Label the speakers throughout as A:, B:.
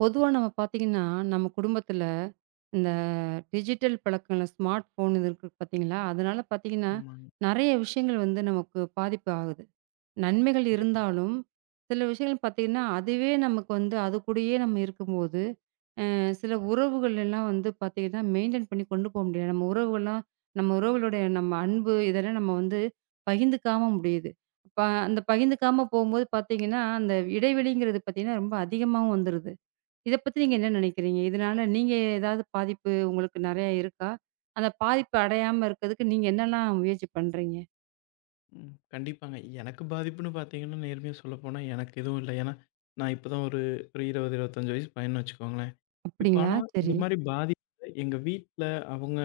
A: பொதுவா நம்ம பார்த்தீங்கன்னா, நம்ம குடும்பத்தில இந்த டிஜிட்டல் பழக்கங்கள் ஸ்மார்ட் ஃபோன் இது இருக்கு பார்த்தீங்களா? அதனால பார்த்தீங்கன்னா,
B: ஆமாங்க.
A: நெறைய விஷயங்கள் வந்து நமக்கு பாதிப்பு ஆகுது. நன்மைகள்
B: கண்டிப்பா.
A: இருந்தாலும், சில விஷயங்கள் பார்த்தீங்கன்னா, அதுவே நமக்கு வந்து அது கூடயே நம்ம இருக்கும்போது, சில உறவுகள் எல்லாம் வந்து பார்த்தீங்கன்னா, மெயின்டெயின் பண்ணி கொண்டு போ முடியாது. நம்ம உறவுகள்லாம் நம்ம உறவுகளுடைய நம்ம அன்பு இதெல்லாம் நம்ம வந்து பகிர்ந்துக்காம முடியுது. அப்ப அந்த பகிர்ந்துக்காம போம்போது பார்த்தீங்கன்னா, அந்த இடைவெளிங்கிறது பார்த்தீங்கன்னா, ரொம்ப அதிகமாவும் வந்துருது. இத பத்தி நீங்க என்ன நினைக்கிறீங்க? இதனால நீங்க ஏதாவது பாதிப்பு உங்களுக்கு நெறைய இருக்கா? அந்த பாதிப்பு அடையாம இருக்கிறதுக்கு நீங்க என்னலாம் முயற்சி பண்றீங்க?
B: ம். கண்டிப்பாங்க. எனக்கு பாதிப்புன்னு பார்த்தீங்கன்னா, நேர்மையா சொல்லப்போனா எனக்கு எதுவும் இல்ல. ஏன்னா, நான் இப்ப தான் ஒரு ஒரு 20, 25 வயசு பையன்னு வச்சுக்கோங்களேன். இப்ப
A: அப்படிங்களா?
B: ஆனா இந்த
A: சரி.
B: மாரி பாதிப்பு எங்க வீட்ல அவங்க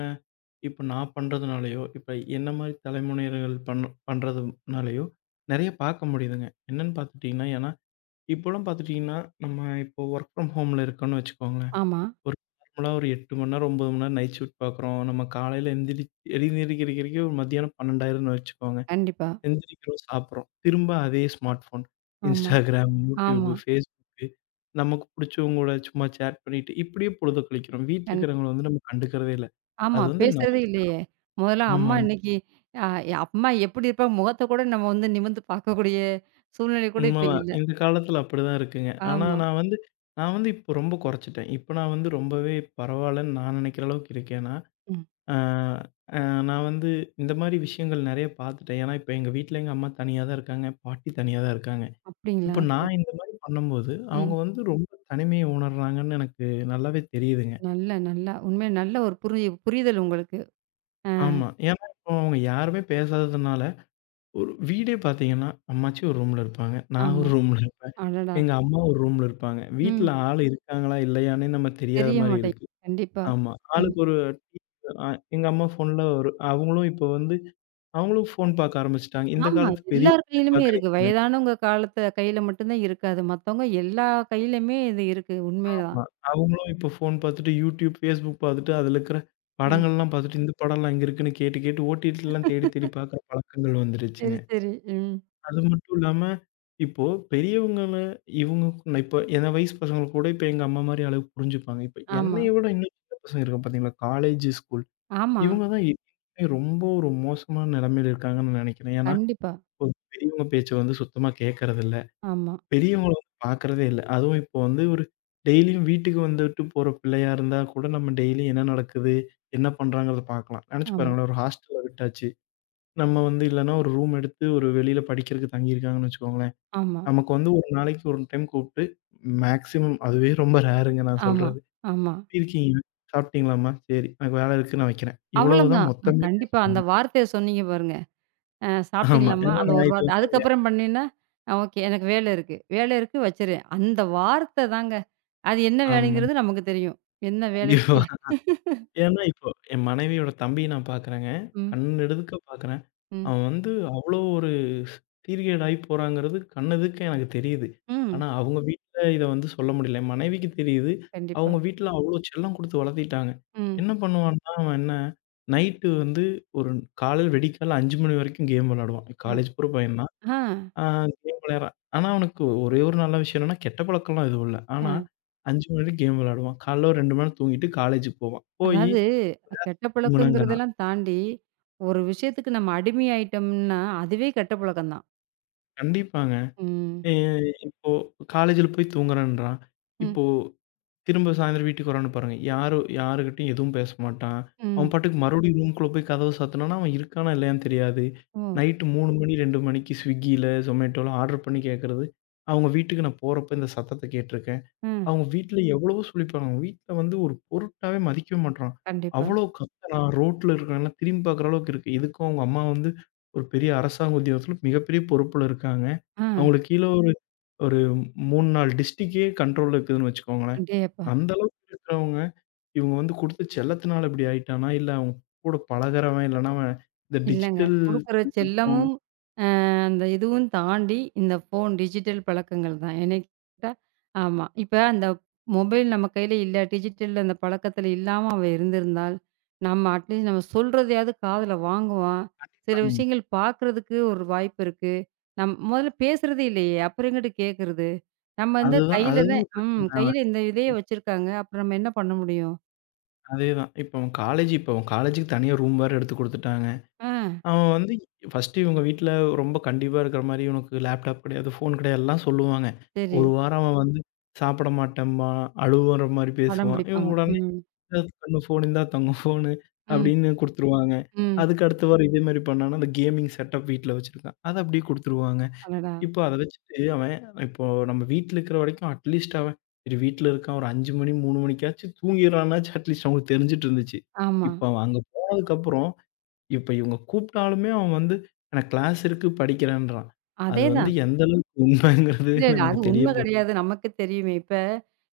B: இப்ப நான் பண்றதுனாலயோ, இப்ப என்ன மாரி தலைமுறையினர்கள் பண்றதுனாலயோ நெறைய பார்க்க முடியுதுங்க. என்னன்னு பார்த்துட்டீங்கன்னா, ஏன்னா இப்போலாம் பார்த்துட்டீங்கன்னா, நம்ம இப்போ வொர்க் ஃப்ரம் ஹோம்ல இருக்கோம்ன்னு வச்சுக்கோங்களேன்.
A: ஆமா.
B: ஒரு நார்மலா ஒரு 8 மணி நேரம், 9 மணி நேரம் நைட் ஷிஃப்ட் பார்க்குறோம். நம்ம காலையில எழுந்திரிக்கிறதுக்கே மத்தியானம் 12,000ன்னு வச்சுக்கோங்க.
A: கண்டிப்பா.
B: எந்திரிக்கிறோம், சாப்பிடுறோம். திரும்ப அதே ஸ்மார்ட் ஃபோன்.
A: ஆமா,
B: Instagram, YouTube,
A: ஆமா.
B: Facebook நமக்கு பிடிச்சவங்களோட சும்மா சேட் பண்ணிட்டு, இப்படியே பொழுத கழிக்கிறோம். வீட்ல
A: கண்
B: இருக்கிறவங்கள வந்து நம்ம கண்டுக்கிறதே இல்ல.
A: ஆமா.
B: அது வந்து
A: பேசுறதே இல்லையே! முதல்ல அம்மா
B: ஆமாங்க.
A: இன்னைக்கு அ அம்மா எப்படி இருப்பாங்க முகத்த கூட நம்ம வந்து நிமிர்ந்து பார்க்கக்கூடிய சூழ்நிலை கூட இப்ப
B: உண்மதான்.
A: இல்ல.
B: இந்த காலத்தில அப்படிதான் இருக்குங்க. ஆனா
A: ஆமா.
B: நான் வந்து இப்போ ரொம்ப குறைச்சுட்டேன். இப்போ நான் வந்து ரொம்பவே பரவாயில்லன்னு நான் நினைக்கிற அளவுக்கு இருக்கேன் நான்.
A: ம்.
B: ஆ, ஆ நான் வந்து இந்த மாரி விஷயங்கள் நெறைய பார்த்துட்டேன். ஏன்னா, இப்போ எங்க வீட்ல எங்க அம்மா தனியா தான் இருக்காங்க. பாட்டி தனியா தான் இருக்காங்க.
A: அப்படிங்களா?
B: இப்ப நான்
A: சரி.
B: இந்த மாரி பண்ணும்போது, அவங்க
A: ம்.
B: வந்து ரொம்ப தனிமைய உணர்றாங்கன்னு எனக்கு நல்லாவே தெரியுதுங்க.
A: நல்லா, நல்லா. உண்மையா நல்ல ஒரு புரிதல் உங்களுக்கு. அ
B: ஆமா. ஏன்னா இப்போ அவங்க யாருமே பேசாததுனால, ஒரு வீடே பார்த்தீங்கன்னா, அம்மாச்சி ஒரு ரூம்ல இருப்பாங்க. நான் ஒரு
A: ஆமா.
B: ரூம்ல இருப்பேன்.
A: அடடா!
B: எங்க அம்மா ஒரு ரூம்ல இருப்பாங்க. வீட்ல
A: ம்.
B: ஆள் இருக்காங்களா? இல்லையான்னே நம்ம தெரியாத
A: தெரிய
B: மாரி
A: மாட்டேங்குது.
B: இருக்கு.
A: கண்டிப்பா.
B: ஆமா.
A: ம்.
B: ஆளுக்கு ஒரு டீ அ எங்க அம்மா ஃபோன்ல ஒரு அவங்களும் இப்போ வந்து அவங்களும் ஃபோன் பார்க்க ஆரம்பிச்சுட்டாங்க. இந்த
A: ஆமா.
B: காலத்து
A: எல்லார்
B: பெரியவங்களே
A: கையிலுமே இருக்கு.
B: பார்க்குறீங்க.
A: வயதானவங்க காலத்த கையில மட்டும் தான் இருக்காது. மத்தவங்க எல்லா கையிலயுமே இது இருக்கு. உண்மைதான்.
B: ஆமா. அவங்களும் இப்ப ஃபோன் பாத்துட்டு YouTube, Facebook பாத்துட்டு, அதுல இருக்கிற
A: ம்.
B: படங்கள்லாம் பாத்துட்டு, இந்த படம்லாம் எங்க இருக்குன்னு கேட்டு, கேட்டு ஓடிடிலலாம் தேடி, தேடி பாக்குற பழக்கங்கள் வந்துருச்சுங்க.
A: சரி, சரி. ம்.
B: அது மட்டும் இல்லாம, இப்போ பெரியவங்கள இவங்க இப்ப என் வயசு பசங்க கூட இப்ப எங்க அம்மா மாரி அளவுக்கு புரிஞ்சுப்பாங்க. இப்ப
A: ஆமா,
B: என்னைய விட இன்னும் சின்ன பசங்க இருக்காங்க பாத்தீங்களா? காலேஜ், ஸ்கூல்
A: ஆமா.
B: இவங்க தான் ரொம்ப ஒரு மோசமான நிலைமையில இருக்காங்கன்னு நெனைக்கிறேன். ஏன்னா,
A: கண்டிப்பா.
B: ஒரு பெரியவங்க பேச்ச வந்து சுத்தமா கேட்கறதில்ல.
A: ஆமா,
B: பெரியவங்கள பார்க்கறதே இல்ல. அதுவும் இப்போ வந்து ஒரு டெய்லியும் வீட்டுக்கு வந்துட்டு போற பிள்ளையா இருந்தா கூட நம்ம டெய்லியும் என்ன நடக்குது, என்ன பண்றாங்கிறத பார்க்கலாம். நெனச்சு
A: ஆமா,
B: பாருங்களேன், ஒரு ஹாஸ்டல்ல விட்டாச்சு. நம்ம வந்து இல்லன்னா ஒரு ரூம் எடுத்து ஒரு வெளியில படிக்கிறதுக்கு தங்கியிருக்காங்கன்னு வச்சுக்கோங்களேன்.
A: ஆமா,
B: நமக்கு வந்து ஒரு நாளைக்கு ஒரு டைம் கூப்பிட்டு மேக்ஸிமம் அதுவே ரொம்ப ரேருங்க நான்
A: ஆமா,
B: சொல்றது.
A: ஆமா.
B: "எப்படி இருக்கீங்க? சாப்பிட்டீங்களாம்மா? சரி எனக்கு வேலை இருக்கு நான் வைக்கிறேன்." இவ்வளவுதான்
A: அவ்வளோதான்.
B: மொத்தமே
A: கண்டிப்பா. அந்த
B: பேசுவாங்க.
A: வார்த்தைய சொன்னீங்க பாருங்க.
B: ஆமா.
A: சாப்பிட்டீங்களாம்மா?
B: ஏன்னா
A: அந்த
B: நான்
A: ஒரு
B: இது
A: வார்த்த.
B: வந்து எங்க
A: அதுக்கப்புறம் பண்ணீன்னா, ஓகே. எனக்கு வேலை இருக்கு. வேலை இருக்கு வச்சுரு. அந்த வார்த்த தாங்க. அது என்ன
B: ஆமா.
A: வேலைங்கிறது நமக்கு தெரியும். என்ன வேலைக்கு
B: கண்டிப்பா. ஏன்னா, இப்போ என் மனைவியோட தம்பிய நான் பாக்குறேங்க.
A: ம்,
B: கண்ணெடுக்க பாக்குறேன்.
A: ம்,
B: அவன் வந்து அவ்ளோ ஒரு பீரியட் ஆயி போறாங்கிறது கண்ணெதுக்க எனக்கு தெரியுது.
A: ம்.
B: ஆனா, அவங்க வீட்ல இத வந்து சொல்ல முடியல. என் மனைவிக்கு தெரியுது.
A: கண்டிப்பா.
B: அவங்க வீட்ல அவ்ளோ செல்லம் குடுத்து வளர்த்திட்டாங்க.
A: ம்.
B: என்ன பண்ணுவான்னா, அவன் என்ன நைட்டு வந்து ஒரு காலையில வெடிக்காலைல 5 மணி வரைக்கும் கேம் விளையாடுவான்.
A: அ
B: காலேஜ் போற பையன் தான்.
A: ஆ.
B: ஆ கேம் விளையாடுறான். ஆனா, அவனுக்கு ஒரே ஒரு நல்ல விஷயம் என்னன்னா, கெட்ட பழக்கம்லாம் எதுவும் இல்ல. ஆனா,
A: அ
B: 5 மணி வரைக்கும் கேம் விளையாடுவான். காலைல ஒரு 2 மணி நேரம் தூங்கிட்டு காலேஜுக்கு போவான். போயி
A: அதாவது கெட்ட
B: தூங்குனேங்கிறான்.
A: பழக்கங்கிறதெல்லாம் தாண்டி, ஒரு விஷயத்துக்கு நம்ம அடிமையாயிட்டோம்னா, அதுவே கெட்ட பழக்கம் தான்.
B: கண்டிப்பாங்க.
A: ம்.
B: எ இப்போ காலேஜ்ல போய் தூங்குறேன்றான்.
A: ம்.
B: இப்போ திரும்ப சாயந்தரம் வீட்டுக்கு வரான்னு பாருங்க. யாரும் யாருகிட்டயும் எதுவும் பேச மாட்டான். அவன்
A: ம்.
B: பாட்டுக்கு மறுபடியும் ரூம்குள்ள போய் கதவு சாத்துனானா, அவன் இருக்கானா இல்லையான்னு தெரியாது.
A: ஓ!
B: நைட்டு 3 மணி 2 மணிக்கு ஸ்விக்கியில, Zomatoல ஆர்டர் பண்ணி கேட்கறது. அவங்க வீட்டுக்கு நான் போறப்ப இந்த சத்தத்த கேட்டுருக்கேன்.
A: ம்.
B: அவங்க வீட்ல எவ்வளவோ சொல்லியிருப்பாங்க. அவங்க வீட்ல வந்து ஒரு பொருட்டாவே மதிக்கவே மாட்றான்.
A: கண்டிப்பா.
B: அவ்வளோ கத்துனா, ரோட்ல இருக்கிறவன்லாம் திரும்பி பார்க்குற அளவுக்கு இருக்கு. இதுக்கும் அவங்க அம்மா வந்து ஒரு பெரிய அரசாங்க உத்தியோகத்தில மிகப்பெரிய பொறுப்புல இருக்காங்க.
A: ஆ.
B: அவங்களுக்கு கீழ ஒரு ஒரு 3, 4 டிஸ்ட்ரிக்டே கண்ட்ரோல்ல இருக்குதுன்னு வச்சுக்கோங்களேன்.
A: அடேயப்பா!
B: அந்த அளவுக்கு இருக்கிறவங்க, இவங்க வந்து குடுத்த செல்லத்தினால இப்படி ஆயிட்டானா, இல்ல அவங்க கூட பழகுறவன், இல்லன்னா அவன் இந்த
A: இல்லங்க.
B: டிஜிட்டல்
A: குடுக்குற
B: தொழில்நுட்பம்
A: செல்லமும் அந்த இதுவும் தாண்டி, இந்த ஃபோன் டிஜிட்டல் பழக்கங்கள் தான். என்னைய கேட்டா ஆமா. இப்ப அந்த மொபைல் நம்ம கையில இல்ல, டிஜிட்டல் அந்த பழக்கத்துல இல்லாம அவ இருந்திருந்தால், நம்ம அட்லீஸ்ட் நம்ம சொல்றதையாவது காதுல வாங்குவான். சில விஷயங்கள் பார்க்கறதுக்கு ஒரு வாய்ப்பு இருக்கு. நம் முதல்ல பேசுறதே இல்லையே, அப்புறம் எங்கிட்டு கேட்கறது? நம்ம வந்து
B: அதுதான்
A: கையில தான்
B: அதுதான்
A: ம்.
B: பிரச்சனை.
A: கையில
B: அவன்
A: இந்த இதையே வச்சிருக்காங்க. அப்புறம் நம்ம என்ன பண்ண முடியும்?
B: அதேதான். இப்ப அவன் காலேஜ் இப்ப அவன் காலேஜுக்கு தனியா ரூம் வேற எடுத்து குடுத்துட்டாங்க.
A: ஆ
B: அவன் வந்து ஃபர்ஸ்ட்டு இவங்க வீட்ல ரொம்ப கண்டிப்பா இருக்கிற மாரி, "உனக்கு லேப்டாப் கிடையாது, ஃபோன் கிடையாது" எல்லாம் சொல்லுவாங்க.
A: சரி.
B: ஒரு வாரம் அவன் வந்து சாப்பிட மாட்டேன்பான், அழுவுற மாரி
A: அடம்
B: பேசுவான். இவங்க
A: பிடிப்பாங்க.
B: உடனே
A: ம்.
B: "இந்தா கண்ணு ஃபோன், இந்தா தங்கம் ஃபோனு"
A: ம்.
B: அப்படின்னு குடுத்துருவாங்க.
A: ம்.
B: அதுக்கு அடுத்த வாரம் இதே மாரி பண்ணான்னா, அந்த கேமிங் செட்டப் வீட்ல வச்சிருக்கான். அத அப்படியே குடுத்துருவாங்க.
A: அடடா!
B: இப்போ அத வச்சுட்டு அவன் இப்போ நம்ம வீட்ல இருக்கிற வரைக்கும் அட்லீஸ்ட் அவன் சரி வீட்ல இருக்கான் ஒரு 5 மணி, 3 மணிக்காச்சும் தூங்கிடுறான்னாச்சும் அட்லீஸ்ட் அவங்களுக்கு தெரிஞ்சுட்டு இருந்துச்சு.
A: ஆமா.
B: இப்போ அவன் அங்க போனதுக்கப்புறம் இப்ப இவங்க கூப்பிட்டாலுமே அவன் வந்து எனக்கு கிளாஸ் இருக்கு படிக்கிறேன்றான். அது வந்து
A: அதேதான்.
B: எந்த அளவுக்கு உண்மைங்கிறது
A: இல்ல, இல்ல.
B: நமக்கு
A: அது
B: தெரிய
A: உண்மை
B: போது.
A: கிடையாது. நமக்கு தெரியுமே. இப்ப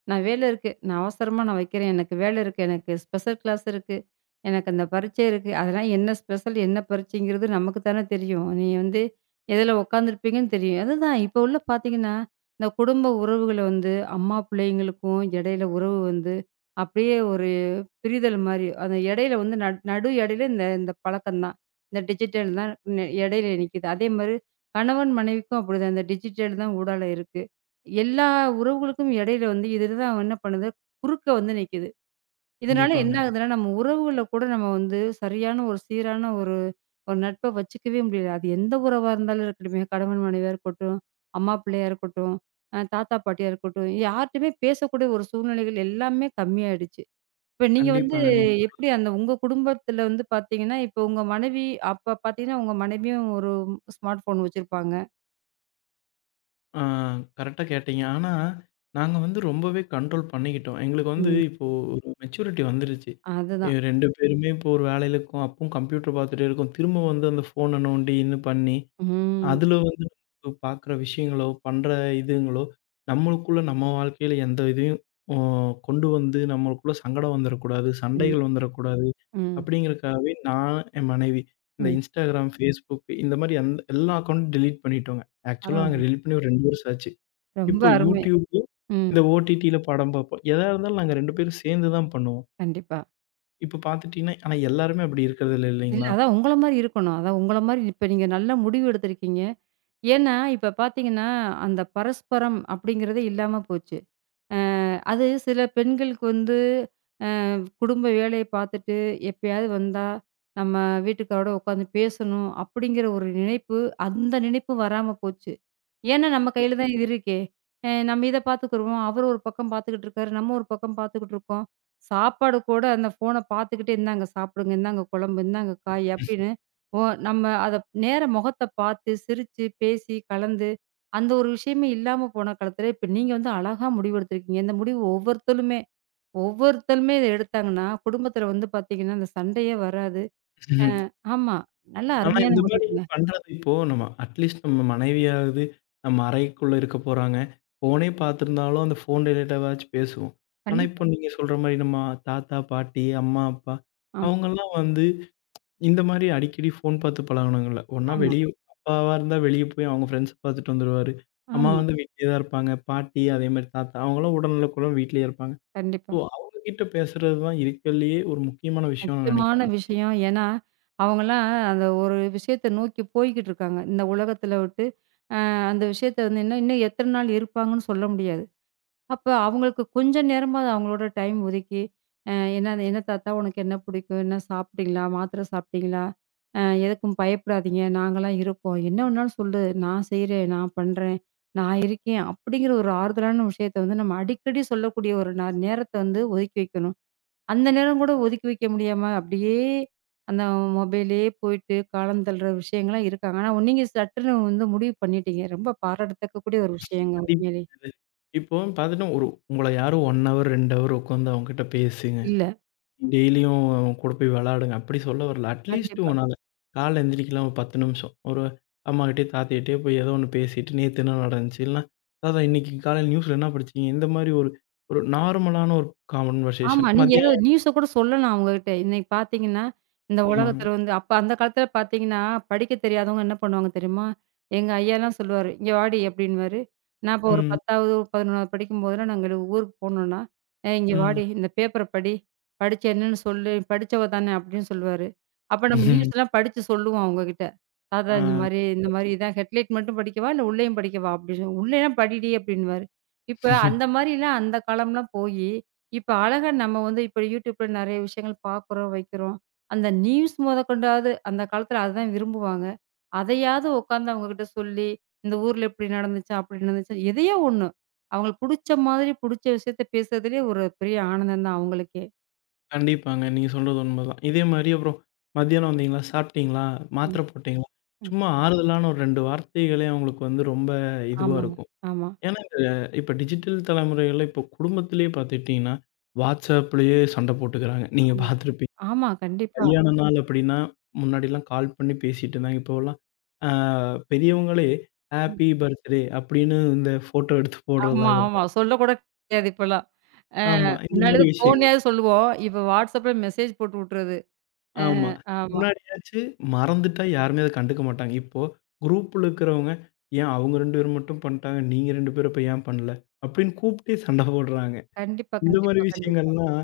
A: நான் வேலை இருக்கு. நான் அவசரமா நான் வைக்கிறேன். எனக்கு வேலை இருக்கு. எனக்கு ஸ்பெஷல் கிளாஸ் இருக்கு. எனக்கு அந்த பரீட்சை இருக்கு. அதெல்லாம் என்ன ஸ்பெஷல், என்ன பரீட்சைங்கிறது நமக்கு தானே தெரியும். நீ வந்து எதுல உட்காந்துருப்பீங்கன்னு தெரியும். அதுதான் இப்ப உள்ள பார்த்தீங்கன்னா, இந்த குடும்ப உறவுகள வந்து அம்மா, பிள்ளைங்களுக்கும் இடையில உறவு வந்து அப்படியே ஒரு புரிதல் மாரி. அந்த இடையில வந்து நடு இடையில இந்த இந்த பழக்கம் தான். இந்த டிஜிட்டல் தான் இடையில நிக்குது. அதே மாரி கணவன் மனைவிக்கும் அப்படிதான். இந்த டிஜிட்டல் தான் ஊடால இருக்கு. எல்லா உறவுகளுக்கும் இடையில வந்து இது தான் என்ன பண்ணுது, குறுக்க வந்து நிக்குது. இதனால என்ன
B: கண்டிப்பாங்க.
A: ஆகுதுன்னா, நம்ம உறவுகள்ல கூட நம்ம வந்து சரியான ஒரு சீரான ஒரு ஒரு நட்ப வச்சுக்கவே முடியல. அது எந்த உறவா இருந்தாலும் இருக்கட்டுமே, கணவன் மனைவியா இருக்கட்டும், அம்மா பிள்ளையா இருக்கட்டும், தாத்தா பாட்டியா இருக்கட்டும், யார்ட்டயுமே பேசக்கூடிய ஒரு சூழ்நிலைகள் எல்லாமே கம்மியாயிடுச்சு. இப்ப நீங்க வந்து
B: கண்டிப்பாங்க. நீங்க
A: எப்படி அந்த உங்க குடும்பத்துல வந்து பாத்தீங்கன்னா, இப்ப உங்க மனைவி அப்ப பாத்தீங்கன்னா, உங்க மனைவியும் ஒரு ஸ்மார்ட் ஃபோன் வச்சிருப்பாங்க.
B: ஆ கரெக்ட்டா கேட்டீங்க. ஆனா, நாங்க வந்து ரொம்பவே கண்ட்ரோல் பண்ணிக்கிட்டோம். எங்களுக்கு வந்து
A: ம்.
B: இப்போ ஒரு மெச்சூரிட்டி வந்துருச்சு.
A: அதுதான்.
B: 2 பேருமே இப்போ ஒரு வேலையில இருக்கோம். அப்பவும் கம்ப்யூட்டர் பார்த்துட்டே இருக்கோம். திரும்ப வந்து அந்த ஃபோன நோண்டி இன்னும் பண்ணி
A: ம்.
B: அதுல வந்து நம்ம பாக்குற விஷயங்களோ, பண்ற இதுங்களோ, நம்மளுக்குள்ள நம்ம வாழ்க்கையில எந்த இதையும் அ கொண்டு வந்து நம்மளுக்குள்ள சங்கடம் வந்துரக்கூடாது,
A: சரி.
B: சண்டைகள் வந்துரக்கூடாது,
A: ம்.
B: அப்படிங்கிறதுக்காகவே நான், என் மனைவி இந்த
A: ம்.
B: Instagram, Facebook இந்த மாரி எல்லா அக்கவுண்டும் டெலீட் பண்ணிட்டோங்க. ஆக்சுவலா நாங்க
A: பரவால்ல.
B: டெலீட் பண்ணி ஒரு 2 வருஷம் ஆச்சு.
A: ரொம்ப
B: இப்போ
A: அருமை.
B: YouTubeல
A: ம்.
B: இந்த OTTல படம் பார்ப்போம். எதா இருந்தாலும் நாங்க 2 பேரும் சேர்ந்து தான் பண்ணுவோம்.
A: கண்டிப்பா.
B: இப்ப பார்த்துட்டீங்கன்னா ஆனா எல்லாருமே அப்படி இருக்கிறதில்ல
A: இல்ல
B: இல்லைங்களா?
A: அதான் உங்கள மாரி இருக்கணும். அதான் உங்கள மாரி இப்ப நீங்க நல்ல முடிவு எடுத்திருக்கீங்க. ஏன்னா, இப்ப பாத்தீங்கன்னா, அந்த பரஸ்பரம் அப்படிங்கிறதே இல்லாம போச்சு. அ அது சில பெண்களுக்கு வந்து குடும்ப வேலைய பார்த்துட்டு, எப்பயாவது வந்தா, நம்ம வீட்டுக்காரோட உட்காந்து பேசணும் அப்படிங்கிற ஒரு நினைப்பு, அந்த நினைப்பு வராம போச்சு. ஏன்னா நம்ம கையில தான் இது இருக்கே. நம்ம இத பார்த்துக்குருவோம். அவரு ஒரு பக்கம் பார்த்துக்கிட்டு இருக்காரு. நம்ம ஒரு பக்கம் பார்த்துக்கிட்டு இருக்கோம். சாப்பாடு கூட அந்த ஃபோன பார்த்துக்கிட்டே, "இந்தாங்க சாப்பிடுங்க, இந்தாங்க குழம்பு, இந்தாங்க காய்" அப்படின்னு, ஓ நம்ம அத நேரா முகத்த பார்த்து, சிரிச்சு, பேசி, கலந்து, அந்த ஒரு விஷயமே இல்லாம போன காலத்துல, இப்ப நீங்க வந்து அழகா முடிவெடுத்திருக்கீங்க. இந்த முடிவு ஒவ்வொருத்தருமே ஒவ்வொருத்தருமே இத எடுத்தாங்கன்னா, குடும்பத்தில வந்து பார்த்தீங்கன்னா, அந்த சண்டையே வராது. அ ஆமா. நல்ல
B: ஆனா,
A: அருமையான
B: இந்த மாரி
A: முடிவுங்க.
B: பண்றது இப்போ நம்ம அட்லீஸ்ட் நம்ம மனைவியாவது நம்ம அறைக்குள்ள இருக்க போறாங்க. ஃபோனே பார்த்துருந்தாலும் அந்த ஃபோன் ரிலேட்டடாவாச்சும் பேசுவோம். ஆனா, இப்போ
A: கண்டிப்பா.
B: நீங்க சொல்ற மாரி நம்ம தாத்தா, பாட்டி, அம்மா, அப்பா
A: ஆமா,
B: அவங்கலாம் வந்து இந்த மாரி அடிக்கடி ஃபோன் பார்த்து பழகுனவங்கல்ல. ஒண்ணா
A: ஆமா,
B: வெளிய அப்பாவா இருந்தா வெளிய போய் அவங்க ஃப்ரெண்ட்ஸ பார்த்துட்டு வந்துருவாரு. அம்மா
A: ஆமா.
B: வந்து வீட்லயே தான் இருப்பாங்க. பாட்டி அதே மாரி தாத்தா அவங்கலாம் உடல்நலக்குறைவு வீட்லயே இருப்பாங்க.
A: கண்டிப்பா.
B: ஸோ அவங்க கிட்ட பேசுறது தான் இருக்கறதுலயே ஒரு முக்கியமான விஷயம்னு நான்
A: முக்கியமான
B: நெனைக்கிறேன்.
A: விஷயம். ஏன்னா, அவங்கலாம் அந்த ஒரு விஷயத்த நோக்கி போய்க்கிட்டு இருக்காங்க. இந்த உலகத்தில விட்டு, அந்த விஷயத்த வந்து இன்னும் இன்னும் எத்தன நாள் இருப்பாங்கன்னு சொல்ல முடியாது. அப்ப அவங்களுக்கு கொஞ்சம் நேரமாவது அவங்களோட டைம் ஒதுக்கி, "என்ன என்ன தாத்தா உனக்கு என்ன பிடிக்கும்? என்ன சாப்பிட்டீங்களா? மாத்திரை சாப்பிட்டீங்களா? அ எதுக்கும் பயப்படாதீங்க. நாங்கலாம் இருக்கோம். என்ன வேணாலும் சொல்லு. நான் செய்றேன். நான் பண்றேன். நான் இருக்கேன்." அப்படிங்கிற ஒரு ஆறுதலான விஷயத்த வந்து நம்ம அடிக்கடி சொல்லக்கூடிய ஒரு நேரத்த வந்து ஒதுக்கி வைக்கணும். அந்த நேரம் கூட ஒதுக்கி வைக்க முடியாம அப்படியே அந்த மொபைல்லயே போயிட்டு காலம் தள்ளுற விஷயங்கள்லாம் இருக்காங்க. ஆனா நீங்க சட்டுன்னு வந்து முடிவு பண்ணிட்டீங்க. ரொம்ப பாராட்டத்தக்கக்கூடிய ஒரு விஷயங்க
B: கண்டிப்
A: உண்மையிலே.
B: இப்போ பார்த்துட்டா ஒரு உங்கள யாரும் 1 ஹவர், 2 ஹவர் உட்காந்து அவங்ககிட்ட பேசுங்க.
A: இல்ல.
B: டெய்லியும் அவங்க கூட போய் விளையாடுங்க. அப்படி சொல்ல வரல. அட்லீஸ்ட்
A: கண்டிப்பா.
B: உங்கனால காலைல எந்திரிக்கலாம் ஒரு 10 நிமிஷம். ஒரு அம்மாகிட்டயோ, தாத்தாகிட்டயோ போய் ஏதோ ஒண்ணு பேசிட்டு நேத்து என்ன நடந்துச்சு? இல்லன்னா தாத்தா இன்னைக்கு காலையில நியூஸ்ல என்ன படிச்சீங்க? இந்த மாரி ஒரு ஒரு நார்மலான ஒரு கான்வர்சேஷன்.
A: ஆமா. நீங்க
B: மதியம்
A: நியூஸ கூட சொல்லலாம் அவங்ககிட்ட. இன்னைக்கு பார்த்தீங்கன்னா, இந்த ம்.
B: ஆமாங்க.
A: உலகத்துல வந்து அப்ப அந்த காலத்துல பார்த்தீங்கன்னா, படிக்க தெரியாதவங்க என்ன பண்ணுவாங்க தெரியுமா? எங்க ஐயாலாம் சொல்லுவாரு, "இங்க வாடி" அப்படின்னுவாரு. நான் இப்போ ஒரு
B: ம்,
A: 10வது, 11வது படிக்கும்போதெல்லாம் நாங்க ஊருக்கு போனோம்னா, "ஏய் இங்க
B: ம்.
A: வாடி, இந்த பேப்பர படி. படிச்சு என்னன்னு சொல்லு. படிச்சவ தானே" அப்படின்னு சொல்லுவாரு. அப்ப நம்ம ம்.
B: ம்
A: நியூஸ்லாம் படிச்சு சொல்லுவோம் அவங்ககிட்ட. "தாத்தா
B: ஆ
A: இந்த ம். மாரி இந்த
B: கரெக்ட்டா
A: மாரி
B: சொன்னீங்க.
A: இதான் ஹெட்லைட் மட்டும் படிக்கவா? இல்ல உள்ளேயும் படிக்கவா?" அப்படின்னு. "உள்ளேலாம் படிடி" அப்படின்னுவாரு. இப்ப அந்த மாரிலாம் அந்த காலம்லாம் போயி இப்ப அழகா நம்ம வந்து இப்ப YouTubeல நெறைய விஷயங்கள் பார்க்குறோம், வைக்கிறோம். அந்த நியூஸ் மொதக்கொண்டாவது அந்த காலத்துல அதுதான் விரும்புவாங்க. அதையாவது உட்காந்து அவங்ககிட்ட சொல்லி, இந்த ஊர்ல இப்படி நடந்துச்சா, அப்படி நடந்துச்சா, எதையோ ஒண்ணு. அவங்களுக்கு புடிச்ச மாதிரி புடிச்ச விஷயத்த பேசுறதுலயே ஒரு பெரிய ஆனந்தம் தான் அவங்களுக்கே.
B: கண்டிப்பாங்க. நீங்க சொல்றது உண்மதான். இதே மாரி அப்புறம் மத்தியானம் வந்தீங்களா? சாப்பிட்டீங்களா?
A: ம்,
B: மாத்திரை போட்டீங்களா?
A: ம்.
B: சும்மா ஆறுதலான ஒரு 2 வார்த்தைகளே அவங்களுக்கு வந்து ரொம்ப இதுவா
A: ஆமாங்க.
B: இருக்கும்.
A: ஆமா.
B: ஏன்னா, இந்த இப்ப டிஜிட்டல் தலைமுறைகள்ல இப்போ குடும்பத்திலேயே பார்த்துக்கிட்டீங்கன்னா, WhatsAppலயே சண்டை போட்டுக்கிறாங்க. நீங்க
A: ஆமா.
B: பார்த்துருப்பீங்க.
A: ஆமா, கண்டிப்பா.
B: கல்யாண நாள் அப்படின்னா, முன்னாடிலாம் கால் பண்ணி பேசிட்டு இருந்தாங்க. இப்போலாம் ஆ பெரியவங்களே
A: ம்.
B: ஹாப்பி பர்த்டே அப்படின்னு இந்த ஃபோட்டோ எடுத்து
A: ஆமா, ஆமா.
B: போடுறதாகட்டும்.
A: சொல்லக்கூட கிடையாது இப்பலாம். அ
B: ஆமா. இந்த
A: முன்னாடி
B: மாரி விஷயங்கள்.
A: ஃபோன்லயாவது சொல்லுவோம். இப்ப WhatsAppல மெசேஜ் போட்டு விட்டுறது. அ
B: ஆமா.
A: ஆமா.
B: முன்னாடியாச்சு மறந்துட்டா யாருமே அத கண்டுக்க மாட்டாங்க. இப்போ குரூப்ல இருக்கிறவங்க, "ஏன் அவங்க 2 பேரும் மட்டும் பண்ட்டாங்க. நீங்க 2 பேரும் அப்ப ஏன் பண்ணல?" அப்படின்னு கூப்பிட்டே சண்டை போடுறாங்க.
A: கண்டிப்பா,
B: இந்த மாரி
A: கண்டிப்பா, கண்டிப்பா.
B: விஷயங்கள்லாம்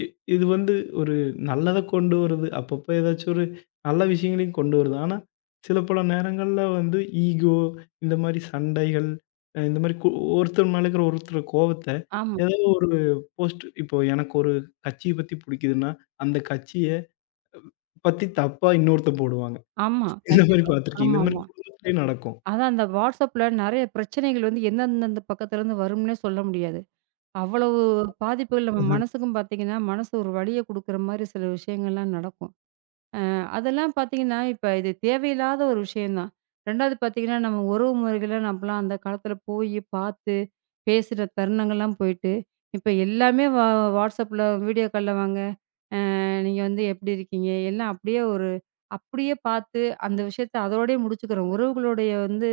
B: இ இது வந்து ஒரு நல்லத கொண்டு வருது. அப்பப்ப ஏதாச்சும் ஒரு நல்ல விஷயங்களையும் கொண்டு வருது. ஆனா, சில பல நேரங்கள்ல வந்து ஈகோ, இந்த மாரி சண்டைகள், இந்த மாரி ஒருத்தர் மேல இருக்கிற ஒருத்தர் கோவத்த
A: ஆமா.
B: ஏதாவது ஒரு போஸ்ட் இப்போ எனக்கு ஒரு கட்சிய பத்தி புடிக்குதுன்னா, அந்த கட்சிய பத்தி தப்பா இன்னொருத்தன் போடுவாங்க.
A: ஆமா.
B: இந்த மாரி
A: கண்டிப்பா.
B: பார்த்துருக்கீங்களா? இந்த மாரி
A: ஆமாமா.
B: குடும்பத்திலயே நடக்கும்.
A: அதான் அந்த WhatsAppல நெறைய பிரச்சனைகள் வந்து எந்தெந்தந்த பக்கத்துலருந்து வரும்னே சொல்ல முடியாது. அவ்வளவு பாதிப்புகள் நம்ம
B: ம்ஹ்ம்.
A: மனசுக்கும் பார்த்தீங்கன்னா, மனசு ஒரு வலிய குடுக்குற மாரி சில விஷயங்கள்லாம் நடக்கும். அதெல்லாம் பார்த்தீங்கன்னா, இப்ப இது தேவையில்லாத ஒரு விஷயம் தான். 2வது பார்த்தீங்கன்னா, நம்ம உறவு முறைகள நம்மலாம் அந்த காலத்துல போயி பார்த்து, பேசுற தருணங்கள்லாம் போயிட்டு, இப்ப எல்லாமே WhatsAppல வீடியோ கால்ல வாங்க. நீங்க வந்து எப்படி இருக்கீங்க? எல்லாம் அப்படியே ஒரு அப்படியே பார்த்து அந்த விஷயத்த அதோடயே முடிச்சுக்கிறோம். உறவுகளுடைய வந்து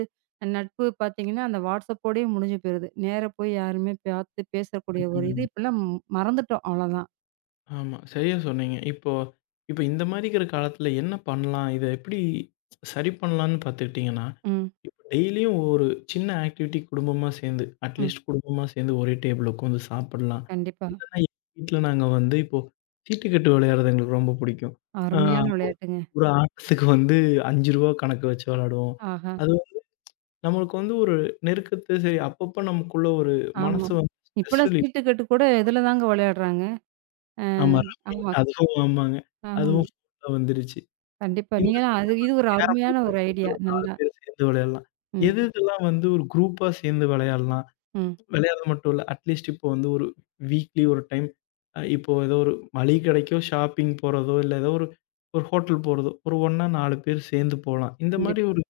A: நட்பு பார்த்தீங்கன்னா, அந்த வாட்ஸ்அப்போடயே முடிஞ்சு போயிருது. நேரா போய் யாருமே பார்த்து பேசக்கூடிய ஒரு இது
B: ம்.
A: இப்பலாம் மறந்துட்டோம் அவ்வளோதான்.
B: ஆமா. சரியா சொன்னீங்க. இப்போ இப்ப இந்த மாரி இருக்கிற காலத்துல என்ன பண்ணலாம்? இத எப்படி சரி பண்ணலான்னு பார்த்துக்கிட்டீங்கன்னா,
A: ம்,
B: இப்ப டெய்லியும் ஒரு சின்ன ஆக்டிவிட்டி குடும்பமா சேர்ந்து,
A: ம்.
B: அட்லீஸ்ட் குடும்பமா சேர்ந்து ஒரே டேபிள்ல உட்காந்து சாப்பிடலாம்.
A: கண்டிப்பா.
B: இல்லன்னா எங்க வீட்ல நாங்க வந்து இப்போ சீட்டுக்கட்டு விளையாடுறது எங்களுக்கு ரொம்ப பிடிக்கும். ஆ
A: அருமையான விளையாட்டுங்க.
B: ஒரு ஆட்டத்துக்கு வந்து ரூ. 5 கணக்கு வச்சு விளையாடுவோம்.
A: ஆஹா!
B: அது நம்மளுக்கு வந்து ஒரு நெருக்கத்த சரி அப்பப்ப நமக்குள்ள ஒரு
A: ஆமா.
B: மனசு வந்து ஸ்ட்ரெஸ்
A: இப்பலாம்
B: ரிலீஃப்.
A: சீட்டுக்கட்டு கூட இதில தாங்க விளையாடுறாங்க. அ
B: ஆமா ரம்மி.
A: ஆமா,
B: அதுவும் ஆமாங்க.
A: ஆமா.
B: அதுவும் ஃபோன்ல வந்துருச்சு.
A: கண்டிப்பா.
B: இந்த
A: நீங்கலாம்
B: மாரி
A: அது இது
B: நம்மளுக்கு
A: ஒரு
B: கேரம்
A: அருமையான
B: போர்டு
A: ஒரு
B: வச்சிருந்து
A: ஐடியா.
B: ஒரு 4
A: நல்லா.
B: பேர் சேர்ந்து விளையாடலாம்.
A: ம்,
B: எது எதெல்லாம் வந்து ஒரு குரூப்பா சேர்ந்து விளையாடலாம்.
A: ம்.
B: விளையாடுறது மட்டும் இல்ல. அட்லீஸ்ட் இப்போ வந்து ஒரு வீக்லி ஒரு டைம் இப்போ ஏதோ ஒரு மளிகை கடைக்கோ, ஷாப்பிங் போறதோ, இல்ல ஏதோ ஒரு ஒரு ஹோட்டல் போறதோ, ஒரு ஒண்ணா 4 பேர் சேர்ந்து போலாம். இந்த மாரி
A: கண்டிப்பா.
B: ஒரு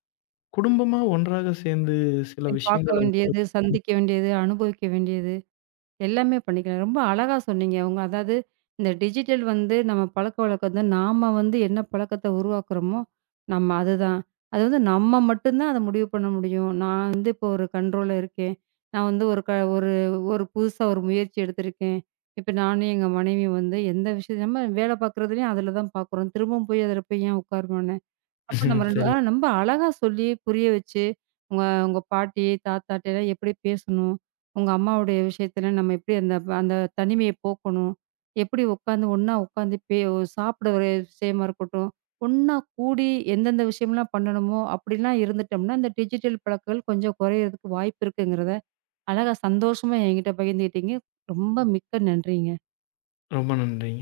B: குடும்பமா ஒன்றாக சேர்ந்து சில
A: போய்
B: விஷயங்கள
A: பார்க்க
B: வந்து
A: வேண்டியது, சந்திக்க வேண்டியது, அனுபவிக்க வேண்டியது. எல்லாமே பண்ணிக்கலாம். ரொம்ப அழகா சொன்னீங்க. உங்க அதாவது இந்த டிஜிட்டல் வந்து நம்ம பழக்கவழக்கத்த நாம வந்து என்ன பழக்கத்த உருவாக்குறோமோ, நம்ம அதுதான். அது வந்து நம்ம மட்டும் தான் அத முடிவு பண்ண முடியும். நான் வந்து இப்போ ஒரு கண்ட்ரோல்ல இருக்கேன். நான் வந்து ஒரு ஒரு புதுசா ஒரு முயற்சி எடுத்திருக்கேன். இப்ப நானும் எங்க மனைவியும் வந்து எந்த விஷயம் நம்ம வேலை பார்க்குறதுலயும் அதில தான் பார்க்குறோம். திரும்பவும் போய் அதில போய் ஏன் உட்காரணும் அப்ப நம்ம 2
B: சரி.
A: ரொம்ப அழகா சொல்லி, புரிய வச்சு, உங்க உங்க பாட்டி, தாத்தாட்டலாம் எப்படி பேசணும்? உங்க அம்மாவுடைய விஷயத்துல நம்ம எப்படி அந்த அந்த தனிமைய போக்கணும்? எப்படி உட்காந்து ஒண்ணா உட்காந்து சாப்பிட ஒரு விஷயமா இருக்கட்டும், ஒண்ணா கூடி எந்தெந்த விஷயம்லாம் பண்ணணுமோ, அப்படிலாம் இருந்துட்டோம்னா, இந்த டிஜிட்டல் பழக்கங்கள் கொஞ்சம் குறையறதுக்கு வாய்ப்பு இருக்குங்கிறத, அழகா சந்தோஷமா என்கிட்ட பகிர்ந்துக்கிட்டீங்க. ரொம்ப மிக்க நன்றிங்க.
B: ரொம்ப நன்றிங்க.